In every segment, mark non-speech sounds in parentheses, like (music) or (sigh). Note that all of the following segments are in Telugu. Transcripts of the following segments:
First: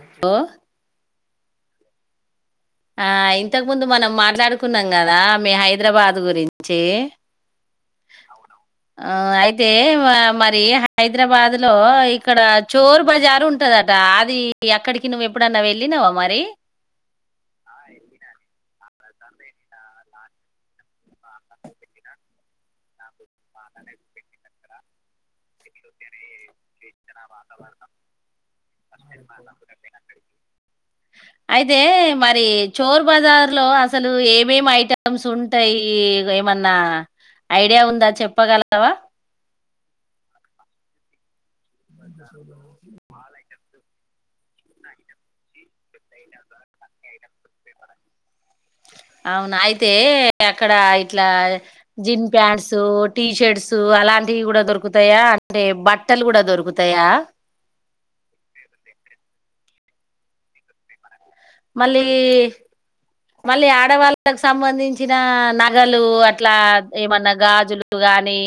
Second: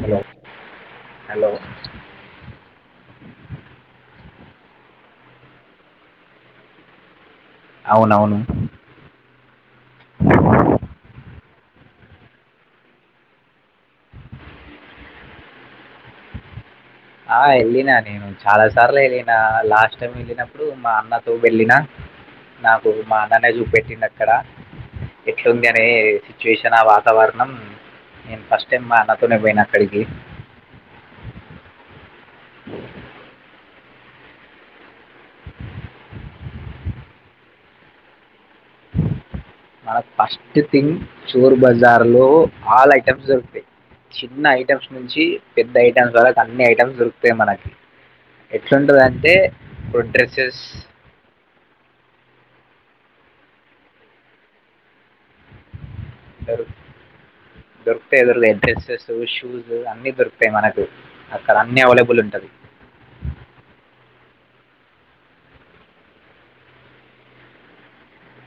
హలో ఓ హలో ఆ ఇంతకు ముందు మనం మాట్లాడుకున్నాం కదా మీ హైదరాబాద్ గురించి అవునవును ఆ అయితే మరి హైదరాబాద్ హలో ఇక్కడ చోరు బజారు ఉంటదట అది ఎక్కడికి నువ్వు ఎప్పుడన్నా వెళ్ళినవా మరి ఆ వెళ్ళినా నేను చాలా సార్లు వెళ్ళిన నా లాస్ట్ టైం వెళ్ళినప్పుడు మా అన్నతో వెళ్ళిన నాకు మా నాన్న చూపెట్టింది అక్కడ ఎట్లుంది అనే సిచ్యువేషన్ ఆ వా తవరణం నేను ఫస్ట్ టైమ్ మా అన్నతోనే పోయినా అక్కడికి అయితే మరి చోర్ బజార్ లో అసలు ఏమేమి ఐటమ్స్ ఉంటాయి ఏమన్నా ఐడియా ఉందా చెప్పగలవా మన ఫస్ట్ థింగ్ చోర్ బజార్ లో ఆల్ ఐటెమ్స్ దొరుకుతాయ్ చిన్న ఐటమ్స్ నుంచి పెద్ద ఐటమ్స్ వరకు అన్ని ఐటమ్స్ దొరుకుతాయి మనకి ఎట్లుంటుందంటే అవునా అయితే ఇప్పుడు డ్రెస్సెస్ అక్కడ ఇట్లా జీన్ ప్యాంట్ సు టీషర్ట్స్ అలాంటివి కూడా దొరుకుతాయా అంటే బట్టలు కూడా దొరుకు దొరుకుతాయా దొరుకుతాయి దొరుకుతాయి డ్రెస్సెస్ షూస్ అన్నిీ దొరుకుతాయి మనకు అక్కడ అన్నీ మళ్ళీ అవైలబుల్ ఉంటుంది మళ్ళీ ఆడవాళ్ళ కు సంబంధించిన నగలు అట్లా ఏమన్నా గాజులు గానీ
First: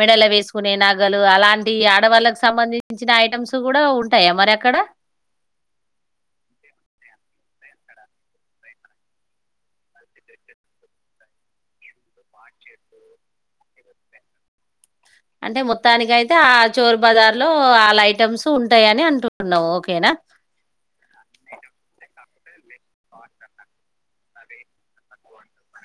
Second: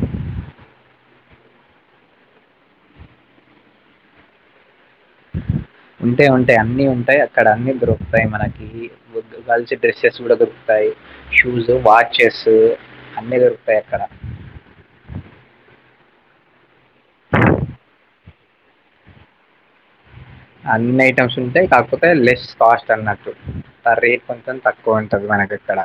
మెడల్ లో వేసుకునే నగలు అలాంటి ఆడవాళ్ళకి సంబంధించిన ఐటమ్స్ కూడా ఉంటాయా మరి అక్కడ ఉంటే ఉంటాయి అన్నిీ ఉంటాయి అక్కడ అన్ని దొకుతాయి మనకి గర్ల్స్ డ్రెస్సెస్ కూడా దొరుకుతాయి షూస్ వాచెస్ అన్నీ దొరుకుతాయ్ అక్కడ అంటే మొత్తానికి అయితే ఆ చోరు బజార్ లో వాళ్ళ ఐటెమ్స్ ఉంటాయి అని అంటుంటున్నావు ఓకేనా అన్ని ఐటమ్స్ ఉంటాయ్ కాకపోతే లెస్ కాస్ట్ అన్నట్టు ఆ రేట్ కొంచెం తక్కువ ఉంటది మనకి ఇక్కడ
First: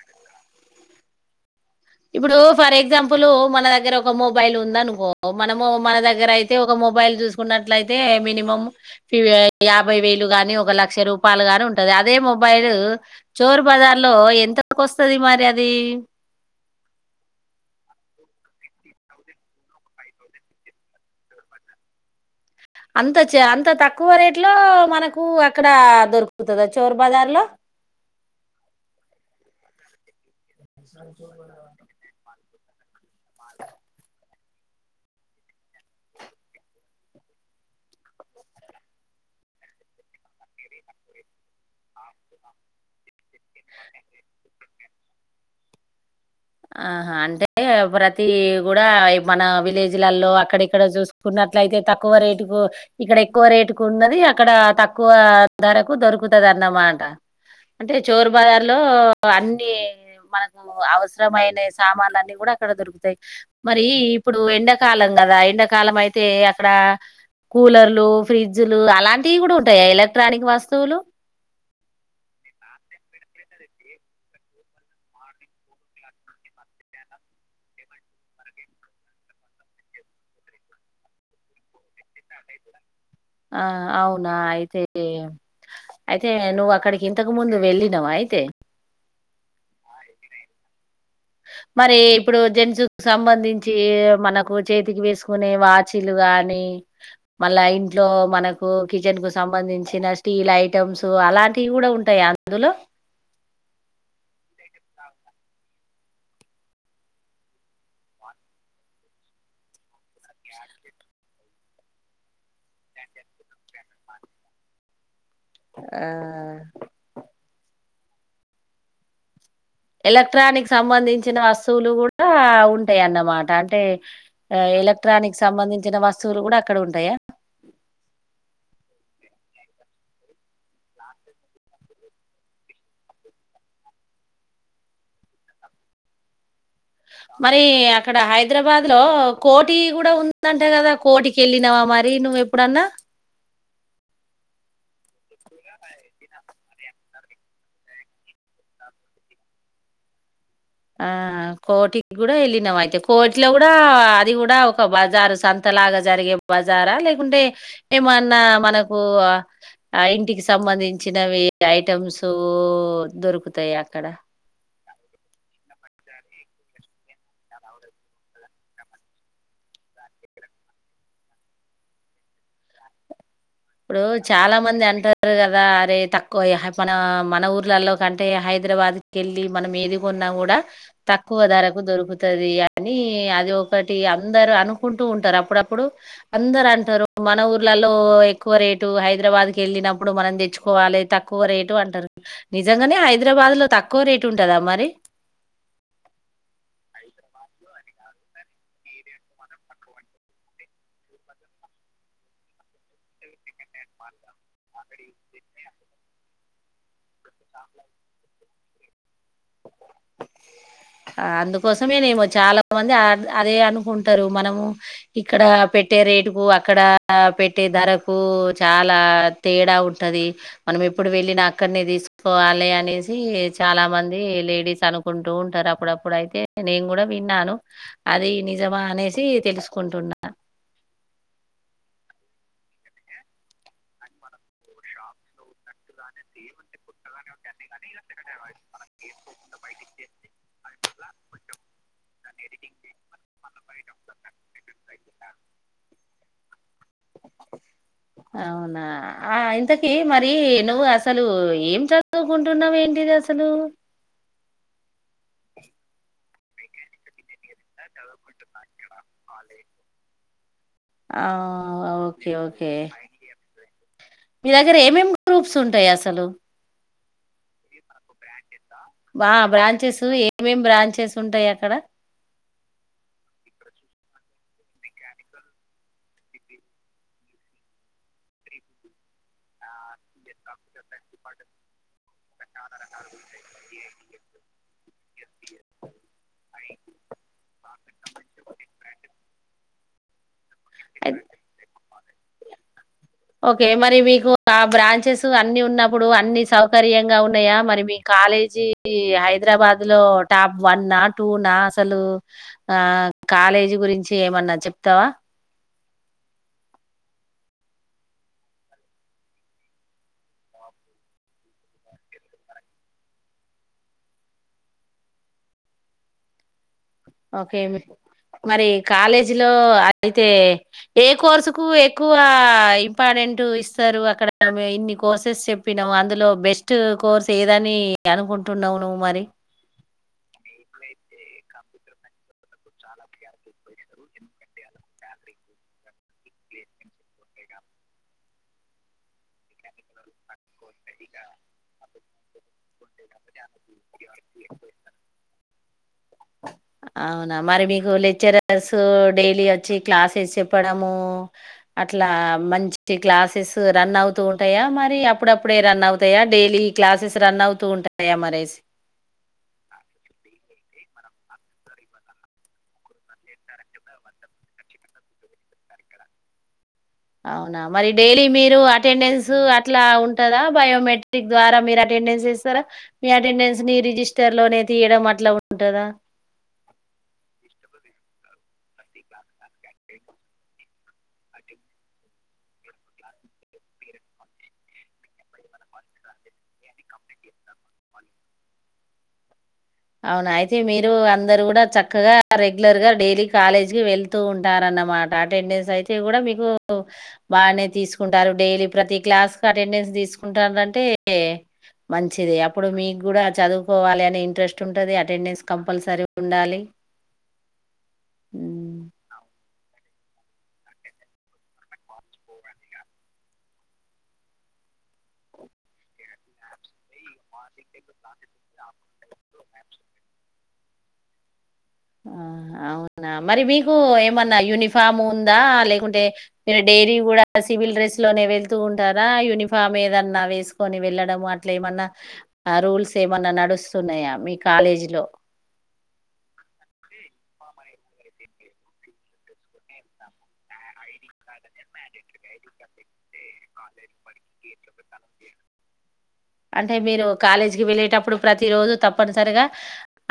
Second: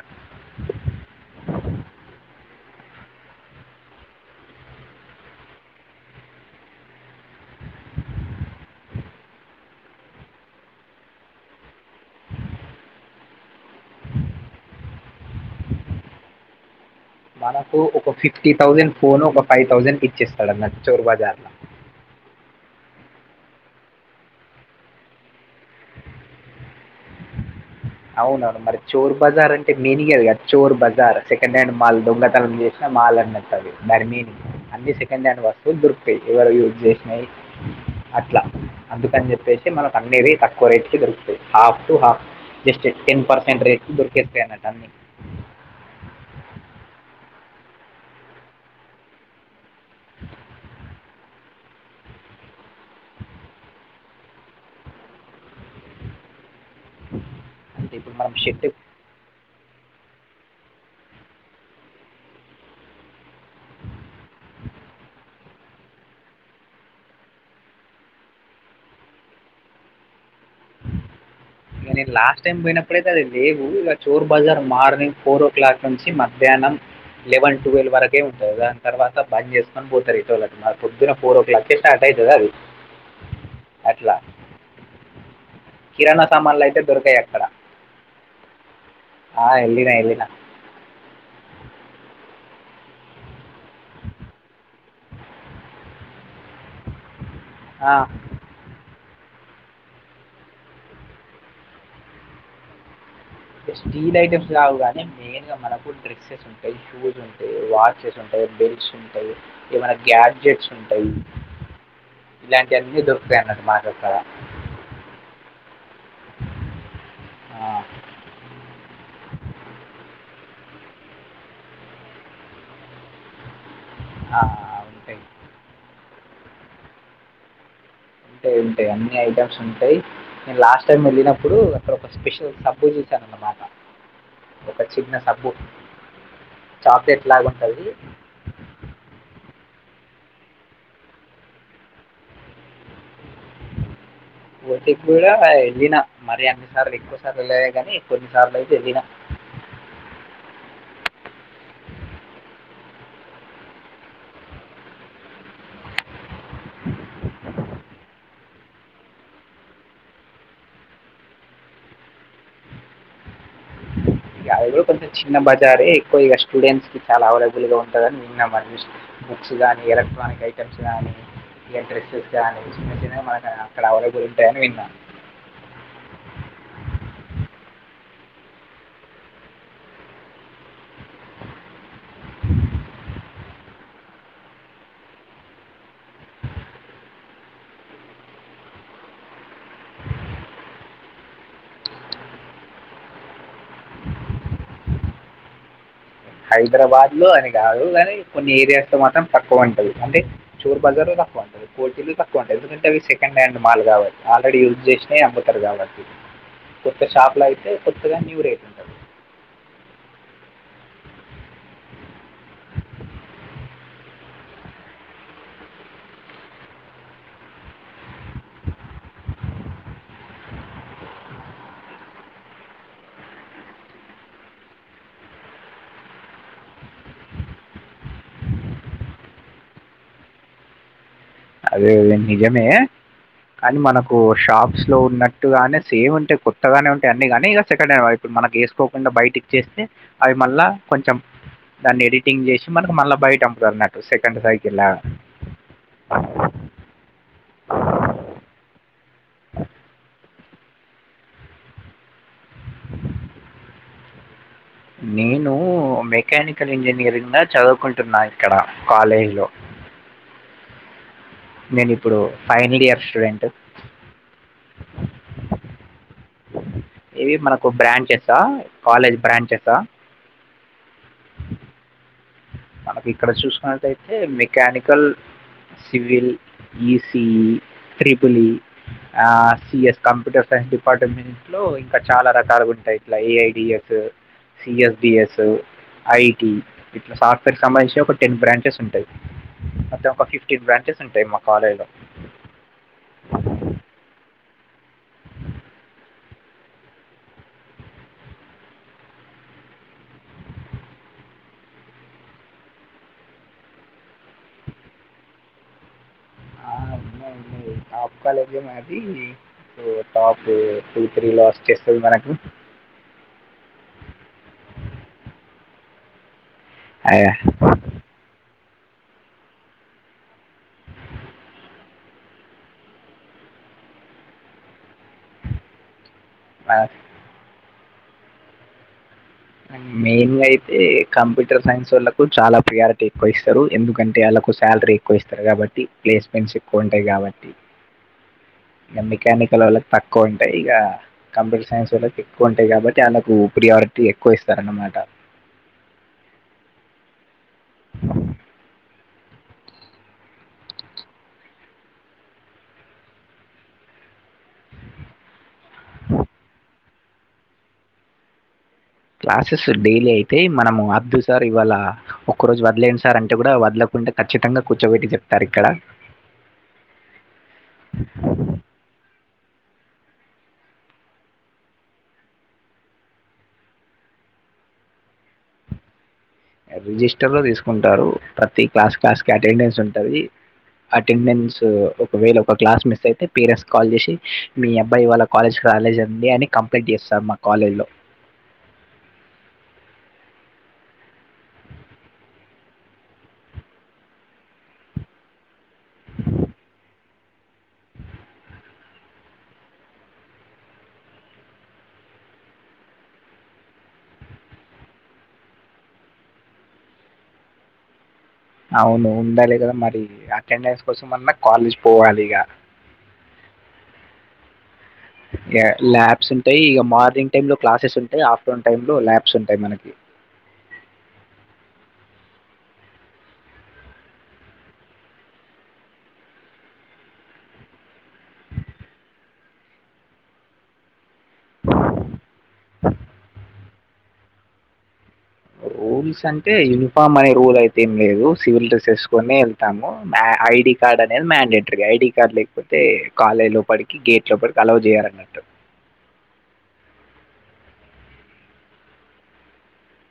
ఇప్పుడు ఫర్ ఎగ్జాంపుల్ మన దగ్గర ఒక మొబైల్ ఉంద అనుకో మనము మన దగ్గర అయితే ఒక మో మొబైల్ చూసుకున్నట్లయితే మినిమం యాభై వేలు గాని ఒక లక్ష రూపాయలు గాని ఉంటది అదే మొబైల్ చోరు బజార్ లో ఎంతకు వస్తది మరి అది మనకు ఒక ఫిఫ్టీ థౌజండ్ ఫోన్ ఒక ఫైవ్ థౌసండ్ ఇచ్చేస్తాడు అన్నట్టు చోరు బజార్ లో అంత చే అంత తక్కువ రేట్ లో మనకు అక్కడ దొరుకుతదా చోరు బజార్ లో అవున అవును మరి చోర్ బజార్ అంటే మీనింగ్ అది కదా చోర్ బజార్ సెకండ్ హ్యాండ్ మాల్ దొంగ ద్ తనం చేసిన మాల్ అన్నట్టు అది దాని మీనింగ్ అన్ని సెకండ్ హ్యాండ్ వస్తువులు దొర్కుతాయి ఎవరు యూజ్ చేసినాయి అట్లా అందుకని చెప్పేసి మనకు అమ్మేది తక్కువ రేట్కి దొరుకుతుంది half to half just ten percent రేట్కూ దొర్కేస్తయ్ అన్నట్టు అన్ని ఆహా అంటే ప్రతి కూడా మన విలేజ్లలో అక్కడక్కడ చూసుకున్న అట్లాలయితే తక్కువ రేటు కు ఇక్కడ ఎక్కువ రేటు కు ఉన్నది అక్కడ తక్కువ ధరకు దొరుకుతది అనమాట అంటే ఇప్పుడు చోరు మనం బజార్ షర్ట్ ఇక లో అన్ని మనకు అవస మైన సామాన్లు అన్నిీ కూడా అక్కడ దొరుకుతాయి మరి ఇప్పుడు ఎండాకాలం కదా ఎండకాలం అయితే ఏ అక్కడ కూలర్లు ఫ్రిడ్జ్లు అలాంటివి కూడా ఉంటాయా ఎలక్ట్రానిక్ వస్తువులు ఇ నేను లాస్ట్ టైం పోయినప్పుడుైతే అది లేవు ఇక Chor Bazaar morning four o'clock నుంచి మధ్యాహ్నం మనం లెవెన్ ట్వల్వరకే ఉంటది లెవెన్ తర్వాత బంద్ చేసుకొని పోతారు ఎటోళ్లు అట మల్ పొద్దున ఫోర్ ఓ క్లాకే స్టార్ట్ అయ్ దా అది ఆ అట్లా. అవునా అయితే కిరాణా అయితే సామాన్లు నువ్వు అయితే అక్కడికి దొరకాయి ఇంతకు అక్కడ ముందు వెళ్ళినవా అయితే ఆ ఎల్లినా ఎల్లినా మరి ఇప్పుడు జెర్జ్ సంబంధించి మనకు చేతికి వేసుకునే వాచిలు గాని మళ్ళా ఆ, ఇంట్లో మనకు కిచెన్ కు సంబంధించిన స్టీల్ ఐటమ్స్ అలాంటివి కూడా ఉంటాయ అందులో స్టీల్ ఐటమ్స్ కావు గాని మెయిన్ గా మనకు డ్రెస్సెస్ ఉంటాయి, షూస్ ఉంటాయి, వాచెస్ ఉంటాయి. బెల్స్ ఉంటాయి, ఏమైనా గ్యాడ్జెట్స్ ఉంటాయి. ఇలాంటి అన్ని దొరుకుతాయి అన్నట్టు మా దగ్గర ఆ. ఎలక్ట్రానిక్ సంబంధించిన వస్తువులు కూడా ఉంటాయన్నమాట అంటే ఆ ఉంటాయి ఎలక్ట్రానిక్ సంబంధించిన వస్తువులు కూడా అక్కడ ఉంటాయా! ఉంటాయి ఉంటాయి అన్ని ఐటమ్స్ ఉంటాయి. నేను లాస్ట్ టైం వెళ్ళినప్పుడు అక్కడ ఒక స్పెషల్ సబ్బు చూ సినాన్నమాట ఒక చిన్న సబ్బు చాక్లెట్ లాగా మరి ఉంటుంది అక్కడ హైదరాబాద్ లో కోట్ కోటి కూడా ఉందంటకాదా కోటికి ఎళ్ళినావా మరి నువ్వు ఎప్పుడన్నా కోటి కూడా ఎళ్ళిన మరి సార్లు ఎక్కువసార్లు వెళ్ళలే కానీ కొన్నిసార్లు అయితే ఎళ్ళినా ఆ హ కోటి కూడా వెళ్లినవా అయితే కోటిలో కూడా అది కూడా ఒక బజారు సంత లాగా జరిగే బజారా లేకుంటే ఏమన్నా మనకు ఇంటికి సంబంధ సంబంధించినవి ఐటమ్స్ సు దొరుకుతాయి అక్కడ ఇక అవి కూడా కొంచెం చిన్న బజారే ఎక్కువ ఇగా స్టూడెంట్స్ కి చాలా అవైబుల్ గా ఉంటుందని విన్న బుక్స్ గానీ ఎలక్ట్రానిక్ ఐటెమ్స్ గానీ ఇ డ్రెస్సెస్ గానీ చిన్న చిన్న మనక్ ఇప్పుడు చాలా మంది అంటారు కదా అరే తక్కువ హై మన మన ఊర్లల్లో అంటే హైదరాబాద్ కి ఎళ్ళి మనం ఎదిగొన్న కూడా తక్కువ ధరకు దొరుకు తది అని అది ఒకటి అందరు అనుకుంటూ ఉంటారు అప్పుడప్పుడు అందరు అంటారు మన ఊర్లల్లో ఎక్ క్కువ రేటు హైదరాబాద్ కి వెళ్ళినప్పుడు మనం తెచ్చుకోవాలి తక్కువ రేటు అంటారు, నిజంగానే హైదరాబా బాద్ తక్కువ రేటు ఉంటదా మరి! హైదరాబాద్ లో అది కాదు కానీ కొన్ని ఏరియాస్ లో మాత్రం తక్కువ ఉంటాది అంటే చోరు బజార్ లో తక్కువ ఉంటాది కోటిలో తక్కువ ఉంటాయి ఎందుకంటే అవి సెకండ్ హ్యాండ్ మాలు కావట్టి ఆల్రెడీ యూజ్ చేసినవి అమ్ముతారు కాబట్టి కొత్త షాపులాయితే కొత్తగా న్యూ రేట్ ఉంటాది (inaudible) అందుకోసమేనేమో చాలా మంది అ అదే అనుకుంటారు మనము ఇక్కడ పెట్టే రేటు కు అక్కడ పెట్టే ధరకు చాలా తేడా ఉంటాది మనము ఎ ప్పుడు వెళ్ళిన అక్కడిని తీసుకోవాలి అనేసి చాలా మంది లేడీస్ అనుకుంటూ ఉంటారు అప్పుడప్పుడు అయితే నేను కూడా విన్నాను అది నిజమా అనేసి తెలుసుకు కొంటున్న అది నిజమే కానీ మనకు షాప్స్ లో ఉన్నట్టుగానే సేమ్ ఉంటాయి కొత్తగానే ఉంటాయి అన్నిగాని ఇగా సెకండ్ హ్యాండ్ వైపు మనకి వేసుకోకుండా బయట ఇచ్చేస్తే అవి మళ్ళ కొంచెం దాన్ని ఎడిటింగ్ చేసి మనకి మళ్ళా బయట అమ్ముతారు అన్నమాట సెకండ్ సైకిలా అ (inaudible) అవునా.. ! ఆ ఇంతకీ మరి నువ్వు అసలు ఏం చదువుకుంటున్నావు ఏంటిది అసలు నేను మెకానికల్ ఇంజినీరింగ్లా చదువుకుంటున్నా ఇక్కడ కాలేజీ లో ఆ okay okay final year student. మీ ర ఏమేం గ్రూప్స్ ఉంటాయి అసలు. ఎవి మనకు బ్రాంచెసా! కాలేజ్ బా బ్రాంచెసా! బ్రాంచెస్ ఏమేం బ్రాంచెస్ ఉంటాయి. అక్కడ మనకి ఇక్కడ చుసినట్టుయితే mechanical civil, ECE, triple E, ఆ, సిఎస్ కంప్యూటర్ సైన్స్ డిపార్ట్మెంట్ లో ఇంకా చాలా రకాలుగా ఉంటాయి ఇట్లా ఏఐడిఎస్ సిఎస్బిఎస్ ఐటి ఇట్లా సాఫ సంబంధించి ఒక టెన్ బ్రాంచెస్ ఉంటాయి అంతే ఒక ఫిఫ్టీన్ బ్రాంచెస్ ఉంటాయి మా కాలేజీలో ఓకే మరి మీకు ఆ బ్రాంచెస్ అన్ని ఉన్నప్పుడు అన్ని సౌకర్యంగా ఉన్నాయా మరి మీకు కాలేజీ హైదరాబాద్ లో టాప్ వన్ నా టూ నా అసలు ఆ కాలేజీ గురించి ఏమన్నా చెప్తావా ఆ కాలేజ్ మనది (inaudible) టాప్ పల్ టూ త్రీ లాస్ట్ చేస్తుంది మనకు (unintelligible) అ ఓకే మరి కాలేజీ లో అ అయితే ఏ కోర్సు కు ఎక్కువ ఇంపార్టెంట్ ఇస్త అక్కడ ఇన్ని కోర్సెస్ చెప్పినావు అందులో బెస్ట్ కోర్స్ ఏదని అనుకుంటున్నావు నువ్వు మరి మెయిన్ గా అయితే కంప్యూటర్ సైన్స్ వాళ్ళకు చాలా ప్రయారిటీ ఎక్కువ ఇస్తారు ఎందుకంటే వాళ్ళ స ఎక్కువ ఇస్తారు కాబట్టి ప్లేస్మెంట్స్ ఎక్కువ ఉంటాయి కాబట్టి ఇ మెకానికల్ వాళ్ళకి తక్కువ ఉంటాయి ఇక కంప్యూటర్ సైన్స్ వాళ్ళకి ఎక్కువ ఉంటాయి కాబట్టి ఆనకు ప్రయారిటీ ఎక్కువ ఇస్తర అనమాట అవునా మరి మీకు లెక్చరర్స్ డైలీ వచ్చి క్లాసెస్ చెప్పడము అట్లా మంచి క్లాసెస్ రన్ అవు ఉంటాయా మరి అప్పుడప్పుడే రన్ అవుతాయా డైలీ క్లాసెస్ రన్ అవుతూ ఉంటాయా మరి క్లాసెస్ డైలీ అయితే మనము ఇద్దు సార్ ఇవాళ ఒక్క రోజు వదిలేను సార్ అంటే కూడా వదలకుంటే ఖచ్చితంగా కూర్చోబెట్టి చెప్తారు ఇక్కడ అవునా మరి డైలీ మీరు అటెండెన్స్ అట్లా ఉంటందా బయోమెట్రిక్ ద్వారా మీరు అటెండెన్స్ ఇస్తారా మీ అటెండెన్స్ ని రిజిస్టర్ లోనే తీయడం అట్లా ఉంటందా రిజిస్టర్ లో తీసుకుంటారు ప్రతి క్లాస్ క్లాస్ కి అటెండెన్స్ ఉంటుంది అటెండెన్స్ ఒకవేళ ఒక క్లాస్ మిస్ అయితే పేరెంట్స్ కాల్ చేసి మీ అబ్బాయి వాళ్ళ కాలేజ్ కాలేజ్ అంది అని కంప్లీట్ చేస్తారు మా కాలేజ్ లో అవునా అయితే మీరు అందరు కూడా చక్కగా రెగ్యులర్ గా డైలీ కాలేజీ కి వెళ్తూ ఉంటారన్న అన మాట అటెండెన్స్ అయితే కూడా మీకు బాగానే తీసుకుంటారు డైలీ ప్రతి క్లాస్ క అటెండెన్స్ తీసుకుంటారంటే మంచిది అప్పుడు మీకు కూడా చదువుకోవాలి అనే ఇంట్రెస్ట్ ఉంటది అటెండెన్స్ కంపల్సరీ ఉండాలి హ్మ్. అవును ఉండాలి కదా మరి అటెండెన్స్ కోసం అన్నా కాలేజ్ పోవాలి ఇక ఇ ల్యాబ్స్ ఉంటాయి ఇక మార్నింగ్ టైమ్ లో క్లాసెస్ ఉంటాయి ఆఫ్టర్నూన్ టై లో ల్యాబ్స్ ఉంటాయి మనకి ఆ అవున మరి మీకు ఏమన్నా యూనిఫామ్ ఉందా లేకుంటే మీ డైరీ కూడా సివిల్ డ్రెస్ లో పెడుతూ ఉంటారా యూనిఫామ్ ఏదన్నా వేసుకొని వెళ్ళడం అట్లా ఏమన్నా రూల్స్ ఏ ఏమన్నా నడుస్తున్నాయా మీ కాలేజీ లో రూల్స్ అంటే యూనిఫామ్ అనే రూల్ అయితే ఏం లేదు సివిల్ డ్రెస్ వేసుకొనే వెళ్తాము ఐడి క అనేది మ్యాండేటర ఐడి కార్డ్ లేకపోతే కాలేజ్ లో పడికి గేట్ లో పడికి అల్లో చేయన్నట్టు అంటే మీరు కాలేజీకిి వెళ్ళేటప్పుడు ప్రతి రోజు తప్పనిసరిగా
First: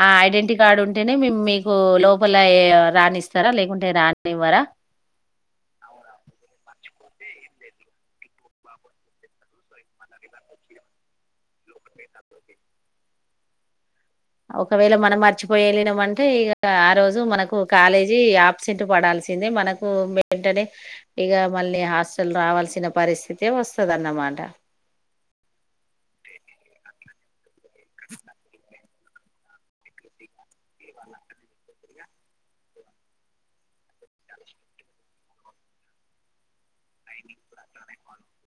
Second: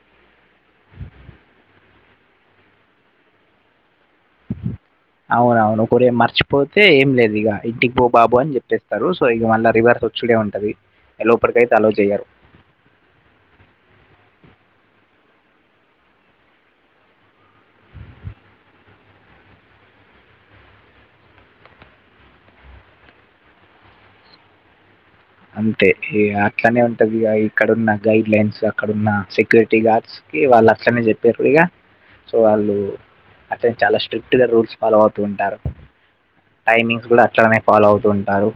ఆ ఐడెంటి కార్డు ఉంటేనే మీకు లోపల రానిస్తారా లేకుంటే రాని అవునువును ఒక మార్చ పోతే ఏం లేదు ఇక ఇంటికి పో బాబు అని చెప్పేస్తారు సో ఇక మళ్ళా రివర్స్ వచ్చుడే ఉంటది లోపలకి అయితే అలో చెయ్యాలి ఒకవేళ మనం మర్చిపోయి వెళ్ళినం అంటే ఇక ఆ రోజు మనకు కాలేజీ ఆబ్సెంట్ పడాల్సిందే మనకు వెంటనే ఇక మళ్ళీ హాస్టల్ రావాల్సిన పరిస్థితే వస్తుదన్నమాట అంతే అట్లానే ఉంటది ఇక్కడన్న గైడ్ లైన్స్ అక్కడన్న సెక్యూరిటీ గార్డ్స్ కి వాళ్ళు అట్లనే చెప్పారు ఇక సో వాళ్ళు అంటే చాలా స్ట్రిక్ట్ గా రూల్స్ ఫాలో అవుతూ ఉంటారు టైమింగ్స్ కూడా అచ్చడమే ఫాలో అవుతూ ఉంటారు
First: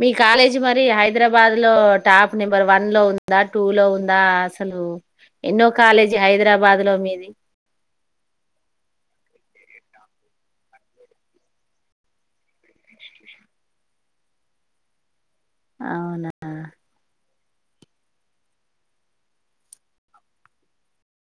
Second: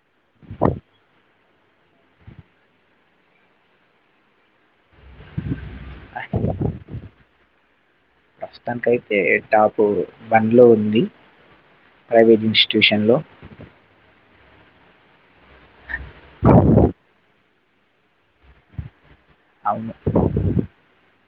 మీ కాలేజీ మరి హైదరాబాద్ లో టాప్ నెంబర్ వన్ లో ఉందా టూ లో ఉందా అసలు ఎన్నో కాలేజీ హైదరాబాద్ లో మీది ప్రస్తుతానికి అయితే టాపు వన్ లో ఉంది ప్రైవేట్ ఇన్స్టిట్యూషన్ లో అవునా అవును